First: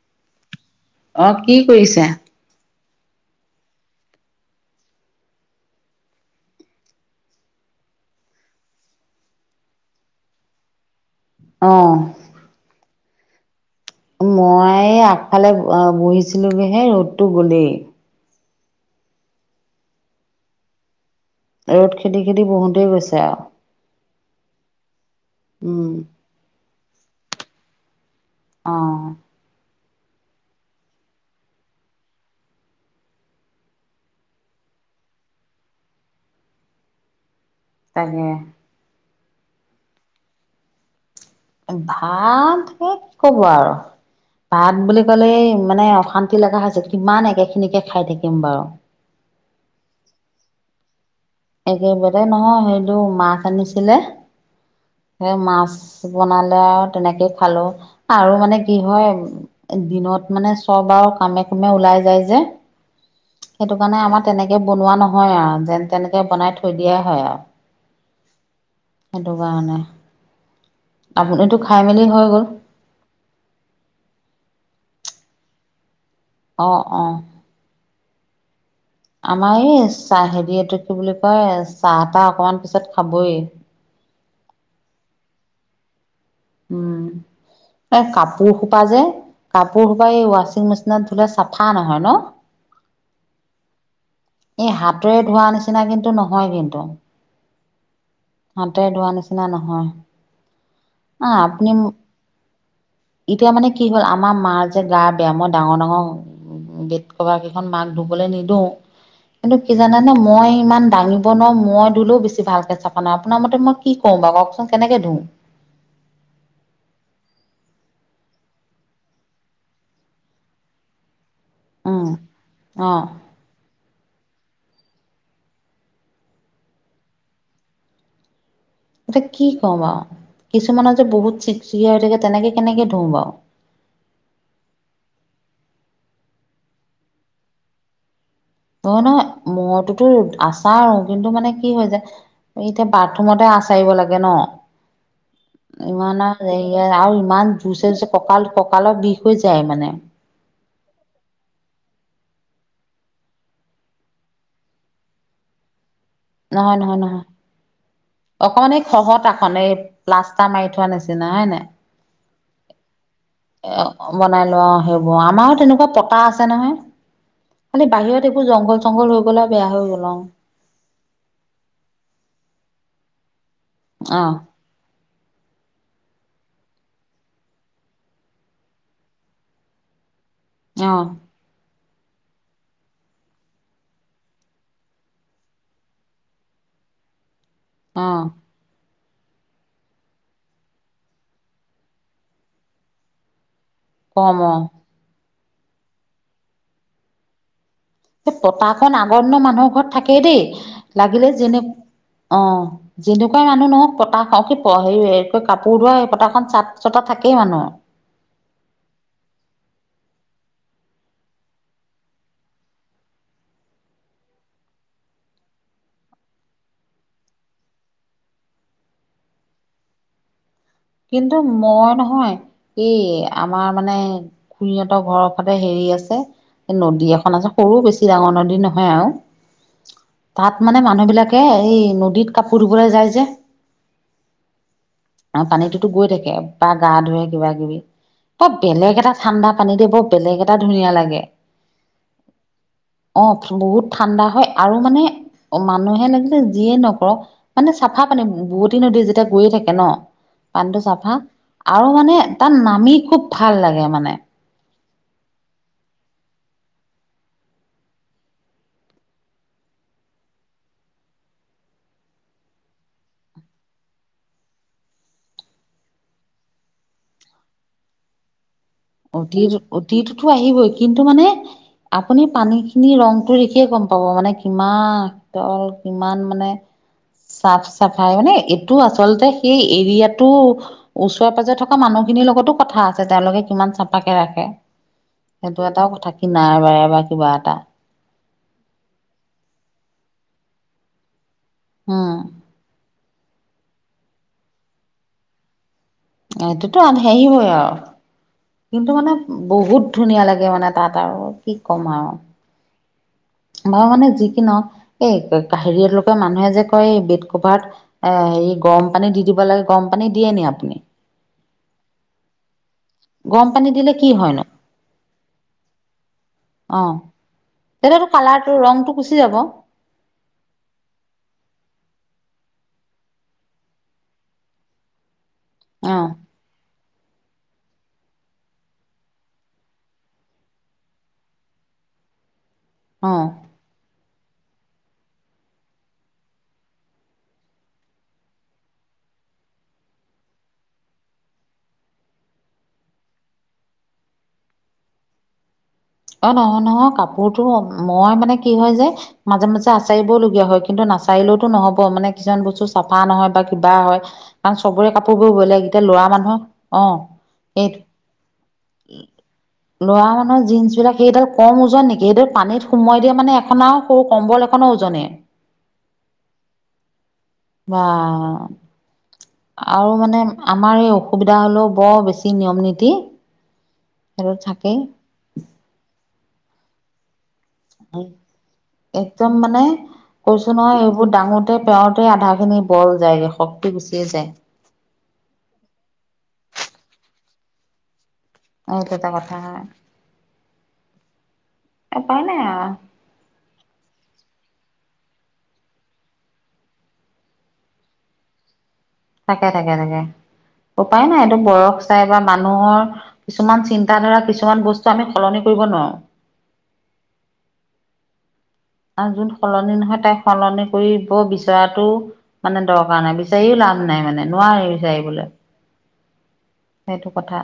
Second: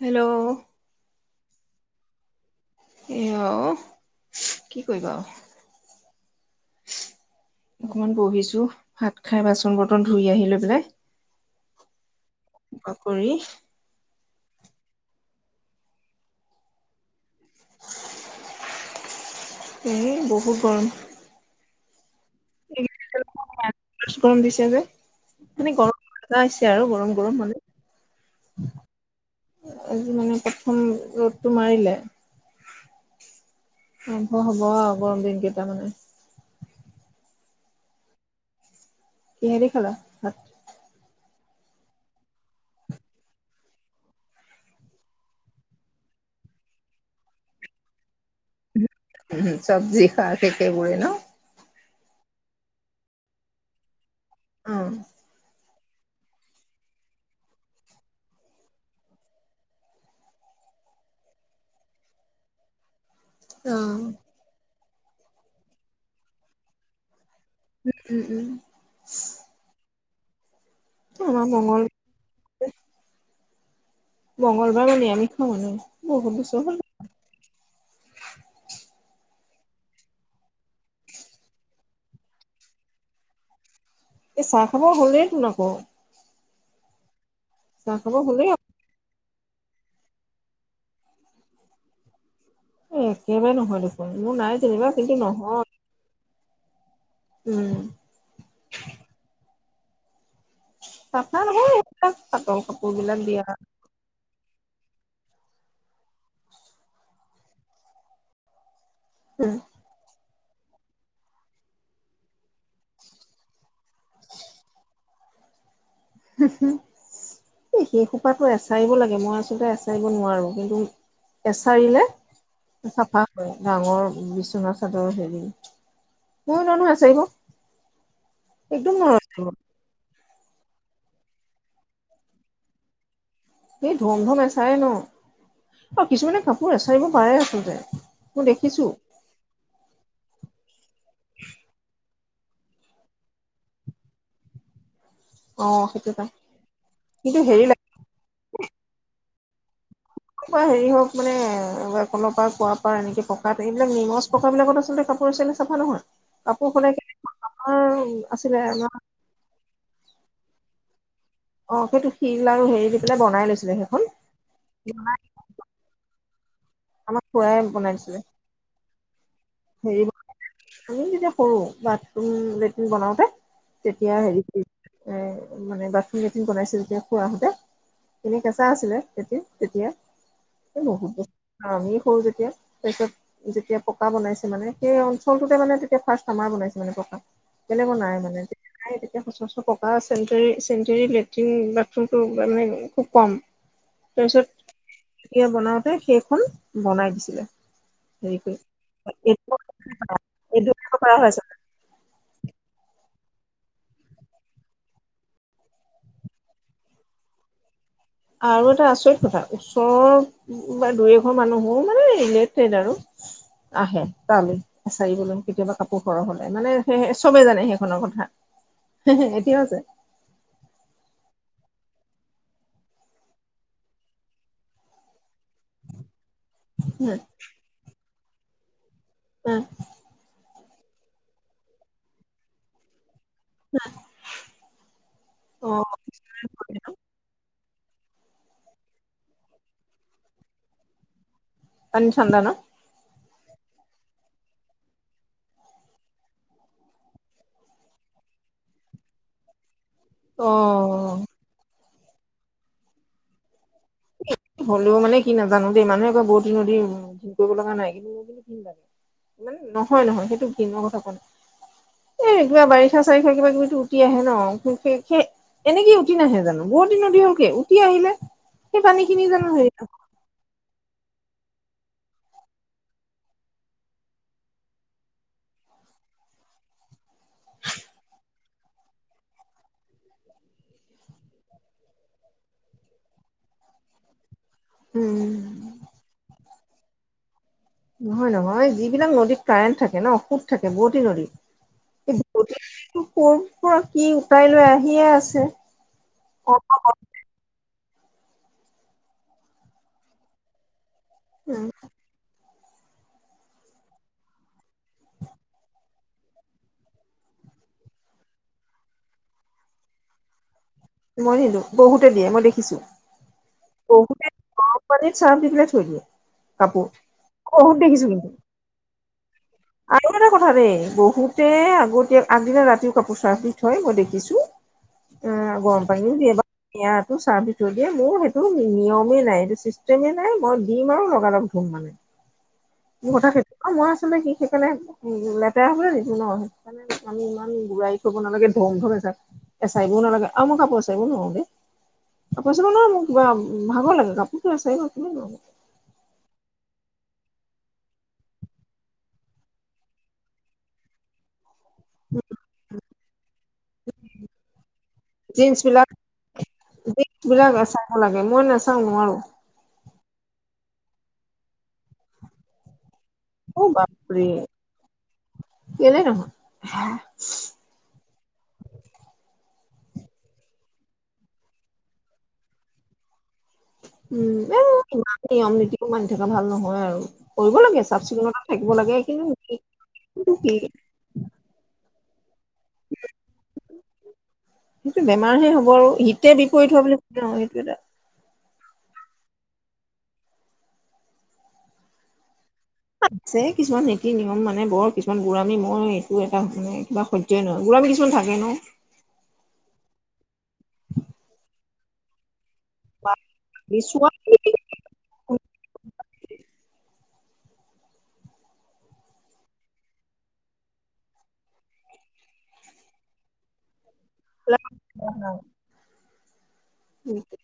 Hello. অঁহ', -কি কৰিছা। এ' অহ', - কি কৰিবা আৰু। অকণমান বহিছো ভাত খাই বাচন বৰ্তন ধুই আহি লৈ পেলাই। অঁ। আকৌ ই- মই আগফালে বহিছিলোগৈ'হে ৰ'দটো গ'লেই। [inaudible] এই বহুত গৰম। ৰ'দ খেদি- খেদি বহুতেই গৈছে আৰু। গৰম দিছে যে মানে উম। গৰম হৈছে আৰু গৰম-গৰম অ মানে। আজি মানে প্ৰথম ৰ'দটো মাৰিলে। আৰম্ভ হ'ব আৰু গৰম দিন কেইটা মানে। তাকে। কিহে দি খালা? ভাত ভাল কি ক'ব আৰু। ভাত বুলি ক'লেই মানে অশান্তি লগা হৈছে, কিমান একেখিনিকে খাই থাকিম বাৰু। উম' চব্জি খাই একেইবোৰে ন। একেবাৰে নহয় সেইটো মাছ আনিছিলে, অ সেই মাছ- বনালে আৰু তেনেকে খালো। আৰু মানে কি হয়- দিনত মানে চব আৰু কামে-কামে ওলাই যায় যে। সেইটো উম কাৰণে আমাৰ তেনেকে বনোৱা নহয় আৰু, যেন তেনেকে বনাই থৈ দিয়াই হয় আৰু। উম-উম-উম। উম-উম। আপুনিতো খাই মংগল মেলি হৈ গ'ল? মংগলবাৰ মানে আমি খোৱা। [inaudible] অঁহ', -অঁহ', -। আমাৰ এই চাহ হেৰি এইটো কি বুলি কয় চাহ-তাহ অকণমান পিছত খাবই। এ' চাহ খাব হ'লেই তোন আকৌ? উম। চাহ এ' খাব হ'লেই কাপোৰ- হোপা যে কাপোৰ সোপা এই ৱাশ্বিং মেচিনত ধুলে চাফা নহয় ন। এ' একেবাৰে নহ'লে দে। মোৰ নাই। এই যেনিবা হাতে কিন্তু ধোৱা নহয় নিচিনা কিন্তু নহয় কিন্ত। উম হাতে ধোৱা নিচিনা নহয়। আহ আমাৰ সেই আপুনি এইবিলাক চাপৰ কাপোৰ বিলাক দিয়া এতিয়া হয়। মানে কি হ'ল আমাৰ মাঁৰ যে গা বেয়া। মই ডাঙৰ-ডাঙৰ- বেদ কভাৰ কেইখন মাক ধুবলৈ নিদিওঁ উম কিন্তু। কি জানানে মই ইমান দাঙিব নোৱাৰোঁ মই দিলেও বেছি ভালকৈ চাফা নাহয়। আপোনাৰ মতে মই- কি ক'ম বাও কওকচোন কেনেকে ধুও? এই সেই সোপাটো এচাৰিব লাগে মই আচলতে এচাৰিব নোৱাৰো কিন্তু। এছাৰিলে উম অ চাফা হয়। ডাঙৰ বিচনা চাদৰ হেৰি- [unintelligible] একদম নোৱাৰো এতিয়া কি এচাৰিব কওঁ বাৰু, কিছুমানৰ যে বহুত চিক-চিকিয়া হৈ থাকে তেনেকে কেনেকে ধুওঁ বাৰু। এই ধম ধম এচাৰে ন' আৰু কিছুমানে কাপোৰ এচাৰিব পাৰে আচলতে। মই দেখিছো নহয় নহয়, মইতো তোৰ আছাৰু কিন্তু মানে কি হৈ যায় এতিয়া বাথৰুমতে আচাৰিব লাগে ন'। অ সেইটো ইমান এটা আৰু হেৰি আৰু কিন্তু ইমান হেৰি লাগে জুৰছে জুছে, কঁকাল ককালৰ বিষ হৈ যায় মানে। [unintelligible] হেৰি হওক মানে কলৰপৰা কোৱা পাৰ এনেকে পকাত এইবিলাক নিমচ পকাবিলাকত আচলতে কাপোৰ আছেনে চাফা নহয়। কাপোৰ নহয় সদায় নহয় নহয়, আছিলে অকমান এই আমাৰ খহত আখন এই লাষ্টাৰ মাৰি থোৱা নিচিনা হয় নাই? অ' সেইটো শিল আৰু হেৰি [unintelligible] বনাই লৈ এ, বনাই লোৱা সেইবোৰ। আমাৰো তেনেকুৱা পকা আছে নহয়। আমাক খুৰাই [unintelligible] খানি বনাই দিছিলে বাহিৰত এইবোৰ জংঘল চংঘল হৈ গ'লে বেয়া হৈ হেৰি গ'ল অ'। আমি যেতিয়া সৰু বাথৰুম লেট্ৰিন বনাওতে, তেতিয়া অ হেৰি এ, মানে বাথৰুম, লেটিন বনাইছিলে যেতিয়া খুৰাহঁতে এনে কেঁচা আছিলে লেটিন তেতিয়া, এ, অ বহুত ব আমি সৰু যেতিয়া তাৰপিছত যেতিয়া পকা বনাইছে মানে, সেই অঞ্চলটোতে মানে তেতিয়া ফাৰ্ষ্ট আমাৰ বনাইছে মানে পকা। কেলে অ বনাই মানে [unintelligible] নাই, তেতিয়া [unintelligible] পক চেনটেৰী চেনটেৰী লেট্ৰিন বাথৰুমটো মানে খুব কম। কম অ তাৰপিছত এয়া বনাওঁতে সেইখন বনাই দিছিলে। সেই হেৰি কৰি পতাখনন আগৰ দিনৰ এইটো মানুহৰ ঘৰত থাকেই দেই, এইটো কৰা লাগিলে হৈছে যেনে, অ'। যেনেকুৱাই মানুহ নহওক পতা কি হেৰি কাপোৰ ধোৱা পতাখন চাট চতা থাকেই মানুহৰ। আৰু এটা আচৰিত কথা, ওচৰৰত বা দুই এঘৰ মানুহো মানে ৰিলেটেট আৰু আহে তালে। চাৰি বলম কেতিয়াবা কাপোৰ সৰহ হ'লে, মানে সে চবে জানে সেইখনৰ কথা। এতিয়াও আছে। কিন্তু মই নহয়, এই আমাৰ মানে খুুৰীহঁতৰ ঘৰৰ তে হেৰি আছে নদী এখন আছে, সৰু বেছি ডাঙৰ নদী নহয় আৰু। এ তাত মানে মানুহবিলাকে এই নদীত কাপোৰ ধুবলৈ যায় যে আৰু পানীটোতো গৈ থাকে বা গা ধুুৱে কিবা কিবি। [unintelligible] বেলেগ এটা ঠাণ্ডা পানী দে, বৰ বেলেগ এটা ধুনীয়া লাগে। পান চান্দা ন'? অ' বহুত ঠাণ্ডা হয় আৰু মানে অ' মানুহে লাগিলে যিয়ে নকৰক, মানে চাফা পানী বুৱতী নদী যেতিয়া গৈ থাকে ন'। অ পানীটো চাফা আৰু মানে তাত নামি খুব ভাল লাগে মানে। হ'লেও মানে কি নাজানো দেই, মানুহে কয় বোৱতী নদী [unintelligible] কৰিব লগা নাই [unintelligible] নহয় নহয় সেইটো [unintelligible] এ, কিবা বাৰিষা চাৰিষা কিবা কিবি উঠি আহে ন' সে-সে এনেকে উঠি নাহে জানো, বোৱতী নদী কি উঠি আহিলে। সেই পানী খিনি অতী জানো হেৰি অতীটোতো আহিবই কিন্তু মানে আপুনি পানীখিনি, ৰংটো দেখিয়ে গম পাব মানে কিমান তল কিমান মানে চাফ চাফাই মানে এ টো আচলতে সেই এৰিয়াটো ওচৰে পাজৰে থকা মানুহখিনিৰ লগতো কথা আছে, তেওঁলোকে কিমান চাফাকে ৰাখে। উম সেইটো এটাও কথা কি নাই বাৰে বা কিবা এটা নহয় নহয় যিবিলাক নদীত কাৰেণ্ট থাকে ন সোত থাকে বুৱতি উম নদীত কৰ পৰা কি উটাই লৈ আহিয়ে আছে অ এইটোতো হেৰি হয় কিন্তু মানে বহুত ধুনীয়া লাগে মানে তাত আৰু কি উম ক'ম আৰু আমাৰ মানে যি কি নহওঁক এই কাহেৰি লোকে মানুহে যে কয় এই বেড কভাৰ এ হেৰি গৰম পানী দি দিব লাগে গৰম পানী দিয়ে নি আপুনি মই নিদো বহুতে দিয়ে মই দেখিছো গৰম পানী দিলে কি হয় নো পনীত ছাৰ্ফ দি পেলাই থৈ দিয়ে অ কাপোৰ বহুত দেখিছো তেতিয়াটো কিন্তু কালাৰটো ৰংটো গুচি যাব আৰু এটা কথা দেই বহুতে আগতীয়া আগদিনা ৰাতিও কাপোৰ ছাৰ্ফ দি থয় মই দেখিছো উম গৰম অ পানী দিয়ে বাৰু টো ছাৰ্ফ দি থৈ দিয়ে মোৰ সেইটো নিয়মেই নাই। সেইটো চিষ্টেমে নাই মই দিম আৰু লগালগ ধুম মানে। মোৰ কথা অ সেইটো, মই আচলতে সি সেইকাৰণে লেতেৰা হব নিদো ন আমি ইমান বুঢ়াই কৰিব নালাগে ধম ধমে চা এ, চাইবও নালাগে আৰু, মই কাপোৰ আছে সেইবোৰ নোৱাৰোঁ দেই আপাৰ আছামত ন' মোক কিবা ভাগৰ লাগে কাপোৰতো আছে ন' কিমান অ', নহয় নহয় কাপোৰটো, মই মানে কি হয় যে মাজে মাজে আচাৰিবও লগীয়া হয় কিন্তু নাচাৰিলওতো নহব ক, মানে কিছুমান বস্তু চাফা নহয় বা কিবা হয়। কাৰণ চবৰে কাপোৰবোৰ জিন্চ বেলেগ। এতিয়া বিলাক লৰা মানুহ। অ'। জিন্চ বিলাক এ এই চাব লাগে মই নাচাওঁ নোৱাৰো লৰা মানুহৰ জিন্চ বিলাক সেইডাল কম ওজন নেকি সেইডাল পানীত সোমোৱাই দিয়া মানে অ এখন আৰু সৰু বাপৰে কম্বল এখনো ওজনেই কেলে নহয় বা আৰু মানে আমাৰ এই অসুবিধা হ'লেও বৰ বেছি নিয়ম নীতি সেইটো উম এই থাকেই ইমান নিয়ম নীতিও মানি থকা ভাল নহয় আৰু কৰিব লাগে চাফ চিকুণতা থাকিব লাগে সেইখিনি কিন্তু কি ডাঙোতে পেৰতে আধা খিনি বল যায়গৈ শক্তি গুচিয়ে যায় ইটো বেমাৰহে হ'ব হীতে বিপৰীত হোৱা বুলি সেইটো এটা। অ', সেইটো এটা কথা। উপায় নাই আৰু। কিছুমান নীতি নিয়ম মানে বৰ কিছুমান বুঢ়ামি মই এইটো এটা মানে কিবা স গোলাম কিছুমান থাকে ন'। তাকে তাকে তাকে। উপায় নাই এইটো বয়স চাই বা মানুহৰ বা কিছুমান চোৱা চিন্তাধাৰা কিছুমান বস্তু আমি সলনি কৰিব নোৱাৰো। আৰু যোন সলনি নহয় তাই সলনি কৰি ব বিচৰাটো। মানে দৰকাৰ নাই বিচাৰিও লাভ নাই মানে নোৱাৰি বিচাৰিবলে। সেইটো কথা।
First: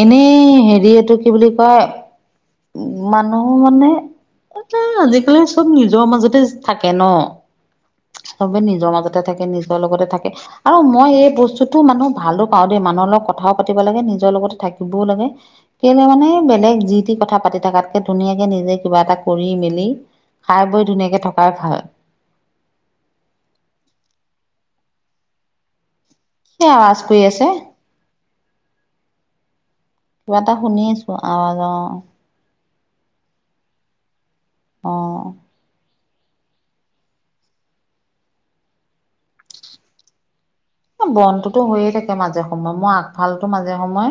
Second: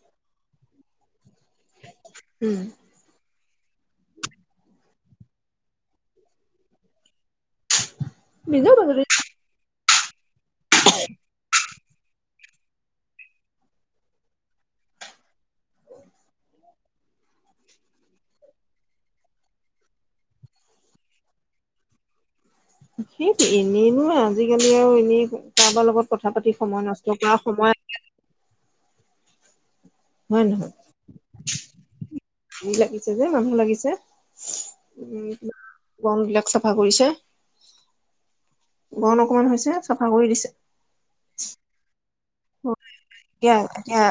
এনে হেৰি এইটো কি বুলি কয়। উম। উম, মানুহ মানে আজিকালি চব নিজৰ মাজতে থাকে ন'। চবে নিজৰ মাজতে থাকে, নিজৰ লগতে থাকে। আৰু মই এই বস্তুটো মানুহ ভালো, পাওঁ দেই মানুহৰ লগত কথাও পাতিব লাগে, নিজৰ লগতো থাকিবও লাগে, কেলে মানে বেলেগ যি টি কথা পাতি থাকাতকে ধুনীয়াকে নিজে কিবা এটা কৰি মেলি, খাই বৈ ধুনীয়াকে থকাই ভাল। সেইটো এনেইনো আজিকালি আৰু এনেই কাৰোবাৰ লগত কথা পাতি কি সময় আৱাজ নষ্ট কৰি কৰা আছে সময়, কিবা হয় এটা শুনি আছো আৱাজ অ, ভিৰ লাগিছে যে মানুহ লাগিছে। উম। বন বিলাক চাফা কৰিছে। বন অকমান হৈছে চাফা কৰি দিছে। এ বনতোটো হৈয়ে থাকে মাজে সময়, মই আগফালতো এতিয়া মাজে এতিয়া সময়,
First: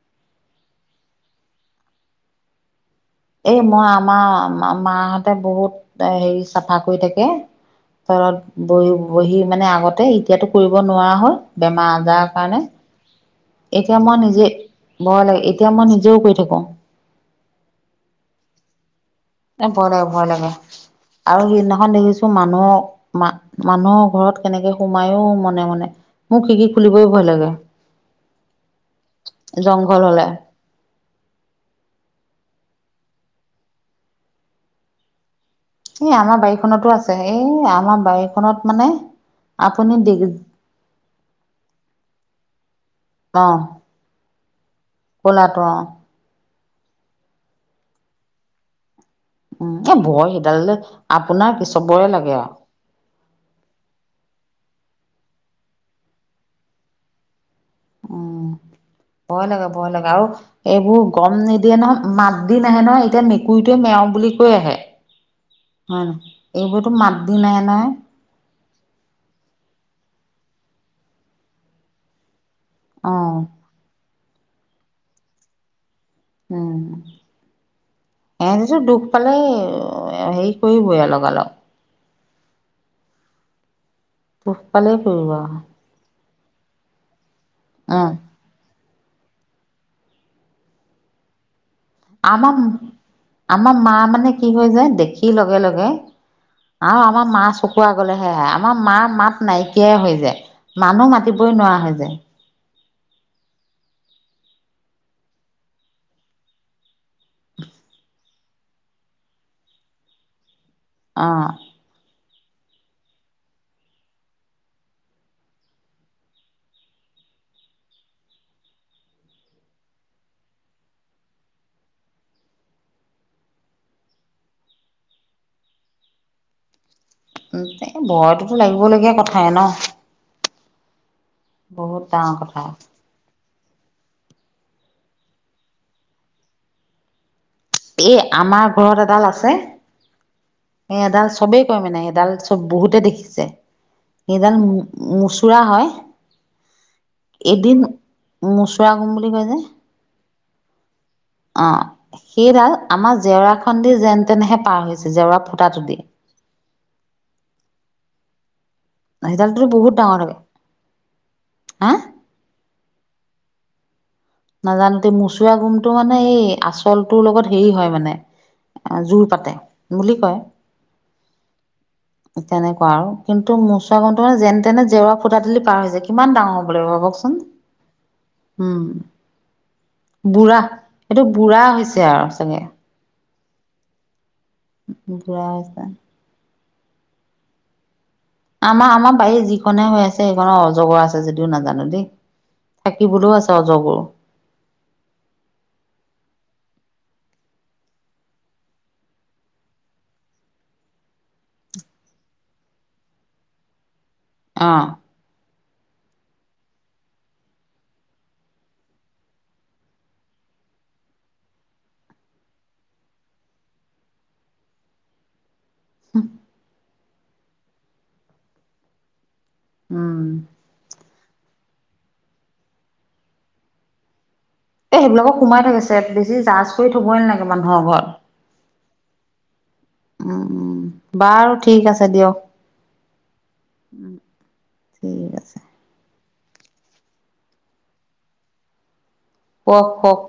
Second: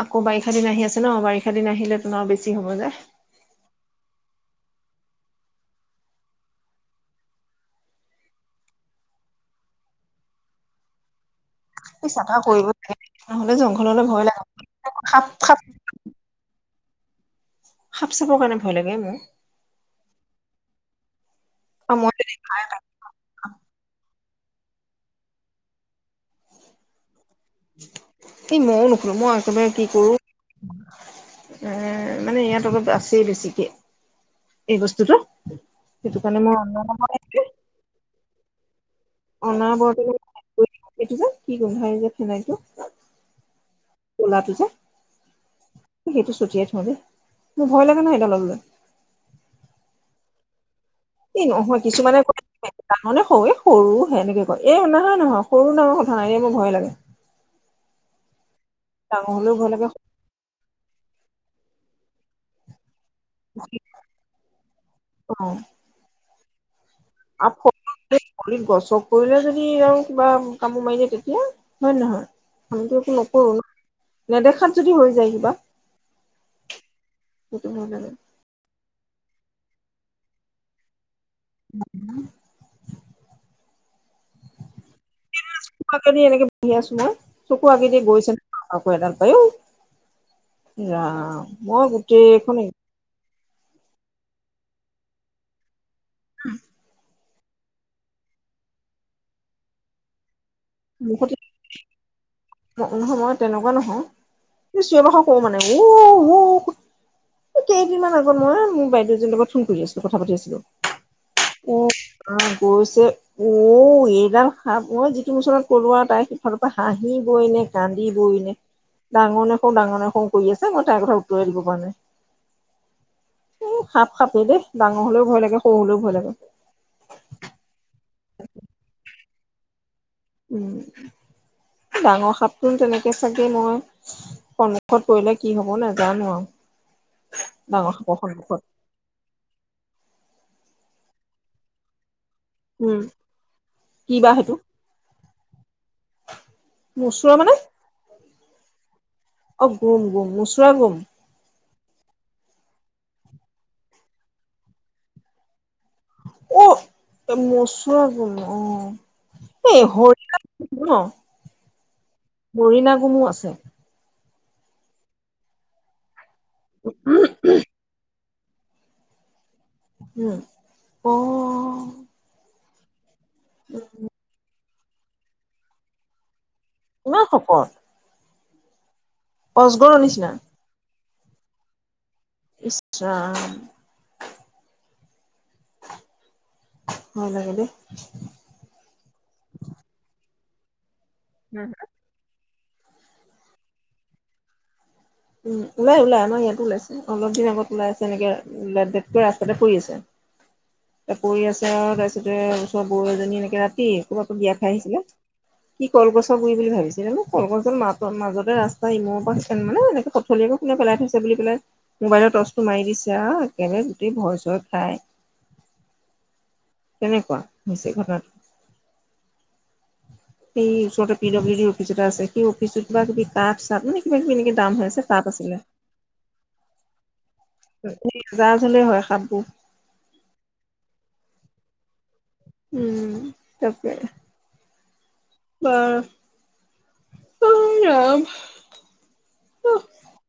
আকৌ বাৰিষা দিন আহি আছে ন', বাৰিষা দিন আহিলে তোন আৰু বেছি হ'ব যে। এই মই আমাৰ মা-মাহতে বহুত হেৰি চাফা কৰি থাকে। তলত বহি বহি মানে আগতে এতিয়াতো কৰিব নোৱাৰা হ'ল, বেমাৰ এই আজাৰৰ চাফা কাৰণে। কৰিব লাগে নহ'লে এতিয়া জংঘললৈ মই ভয় লাগে নিজে মই সাপ এনে সাপ এতিয়া মই নিজেও কৰি থাকো। সাপ চাপৰ কাৰণে ভয় লাগে মোৰ। এ, ভয় লাগে ভয় লাগে আৰু সিদিনাখন আৰু মই দেখিছো যদি মানুহ, মা মানুহৰ ঘৰত কেনেকে সোমায়ো মনে মনে, মোৰ খিৰিকী খুলিবই ভয় লাগে। এই মইও নুখুলো মই একেবাৰে কি জংঘল কৰো, হলে উম, মানে ইয়াত অলপ আছেই বেছিকে। এই বস্তুটো। এ, সেইটো আমাৰ কাৰণে মই বাৰীখনতো আছে, অন্য এই আমাৰ বাৰীখনত মানে, আপুনি অনবৰটে দি স যে সেইটো যে কি গোন্ধাই যে ফেনাইলটো, ক'লাটো যে কলটো অ সেইটো ছুটিয়াই থো দেই মোৰ ভয় লাগে নহ সেইটো লগ লৈ, উম এ ভয় সিডাল আপোনাৰ চবৰে লাগে আৰু, ডাঙনে সৰু সৰু সেনেকে কয় এই নহয় নহয় সৰু ডাঙৰ কথা নাই এয়া মোৰ ভয়ে লাগে, উম ভয় লাগে ভয় লগাগে আৰু, এইবোৰ গম নিদিয়ে নহয় মাত দি নাহে নহয় এতিয়া মে, মেকুুৰিটোৱে মেও বুলি কৈ আহে হয়ে নহয় এইবোৰতো মাত, দি আ নাহে নহয় [unintelligible] গছক কৰিলে যদি আৰু কিবা কামোৰ মাৰিলে তেতিয়া, হয় নে নহয়? আমিতো অ একো নকৰো। নেদেখাত যদি হৈ যায় কিবা। উম, সেইটো ভয় লাগে ইহঁতি যে দুখ পালে হেৰি কৰিবই আউ লগা লগ। [inaudible] দুখ পালেই কৰিব আউ। কৰবাত যদি এনেকে বহি আছো মই, চকুৰ আগেদি উম গৈছে নে, আকৌ এদাল এই। এ, ৰাম। মই আমাম গোটেইখন আমাৰ মা মানে কি হৈ যে দেখি লগে লগে, হম আৰু আমাৰ মা চকুৰ আগলেহে আহে, আমাৰ মা মাত নাইকিয়াই হৈ যায়। মানুহ মুখতে মাতিবই নোৱাৰা হৈ যায়। নহয় মই তেনেকুৱা নহয় চিঞৰ বাখৰ কৰো মানে উ উ, কেইদিনমান আগত মই মোৰ বাইদেউ এজনীৰ লগত ফোন কৰি আছিলো কথা পাতি আছিলো। অ ও আ গৈছে ঔ এইডাল সাপ অ যিটো মুচনত কলো আৰু তাইৰ সিফালৰ পৰা হাঁহি, বও এনে কান্দিবই নে ডাঙৰ নাফু ডাঙৰ নাফু কৰি আছে, মই তাইৰ কথা উত্তৰেই দিব পৰা নাই। এহ সাপ খাপেই দেই, ডাঙৰ হলেও ভয় লাগে সৰু হলেও ভয় লাগে। ভয়টোতো লাগিবলগীয়া কথাই নহয়। ডাঙৰ সাপটো তেনেকে হে চাগে মই, সন্মুখত পৰিলে কি হব নেজানো আৰু ডাঙৰ এই সাপৰ সন্মুখত আমাৰ ঘৰত এডাল আছে। সেই এডাল চবেই কয় মানে এডাল বহুতে উম দেখিছে, কি বা সেইটো সেইডাল মুচুৰা হয়। মুচুৰা মানে মুচুৰাম বুলি কয় যে অহ গুম গুম, মচুৰা গুম অ সেইডাল, আমাৰ জেওৰা খন দি যেন তেনহে পাৰ হৈছে, জেওৰা ফুটাটো দি অ মচুৰাম গুম সেইডালতো অহ এই বহুত ডাঙৰ থাকে হৰিণা নহ, হা হৰিণা গুমো আছে। নাজানো দেই মোচোৱাম গুমটো মানে এই, আচলটোৰ লগত হেৰি হয় মানে অহ, জোৰ পাতে বুলি কয় উম, অহ তেনেকুৱা আৰু কিন্তু মোচাৱাম গণটো মানে যেন তেনে জেওৰা ফুটা দিলি পাৰ হৈ যায়। কিমান ডাঙৰ হ'ব লাগিব কওকচোন ইমান ভাবকচোন, শকত উম। অজগৰ নিচি বুঢ়া, এইটো বুঢ়া হৈছে আৰু চাগে আচ্ছা বুঢ়া ভয় লাগে দেই আমাৰ আমাৰ বাৰীত যিখনহে হৈ আছে, সেইখনৰ অজগৰ আছে যদিও উম নাজানো দেই থাকিবলৈও আছে অজগৰ উম ওলাই ওলাই, আমাৰ ইয়াতো ওলাইছে, অলপদিন আগত ওলাই আছে এনেকে ডেটকৈ ৰাস্তাতে পৰি আছে। [inaudible] এহ পৰি আছে আৰু তাৰপিছতে ওচৰৰ বও এজনী এনেকে ৰাতি, কবাৰপা বিয়া অ খাই আহিছিলে সি কলগছৰ গুৰি বুলি ভাবিছিলে, মই কলগছদাল মাজতে ৰাস্তা ইমোৰ পৰা মানে এনেকে পথলিয়াকে কোনে পেলাই থৈছে বুলি পেলাই, মোবাইলৰ টৰ্চটো মাৰি দিছে আৰু একেবাৰে গোটেই ভয় চয় খাই [inaudible] তেনেকুৱা হৈছে ঘটনাটো উম এই ওচৰতে পি ডব্লিউ অফিচ এটা আছে। সেইঅফিচত কিবা কিবি কাম চাপ নেকি কিবা কিবি এনেকে দাম হয়। এই সেইবিলাকত সোমাই থাকে, ছেট বেছি জাজ কৰি থবই নালাগে মানুহৰ ঘৰত জাজ হলেই হয়, সাপবোৰ উম উম, বাৰু ঠিক আছে দিয়ক উম তাকে, ঠিক আছে বাৰু অই ৰাম কুৱক কোৱক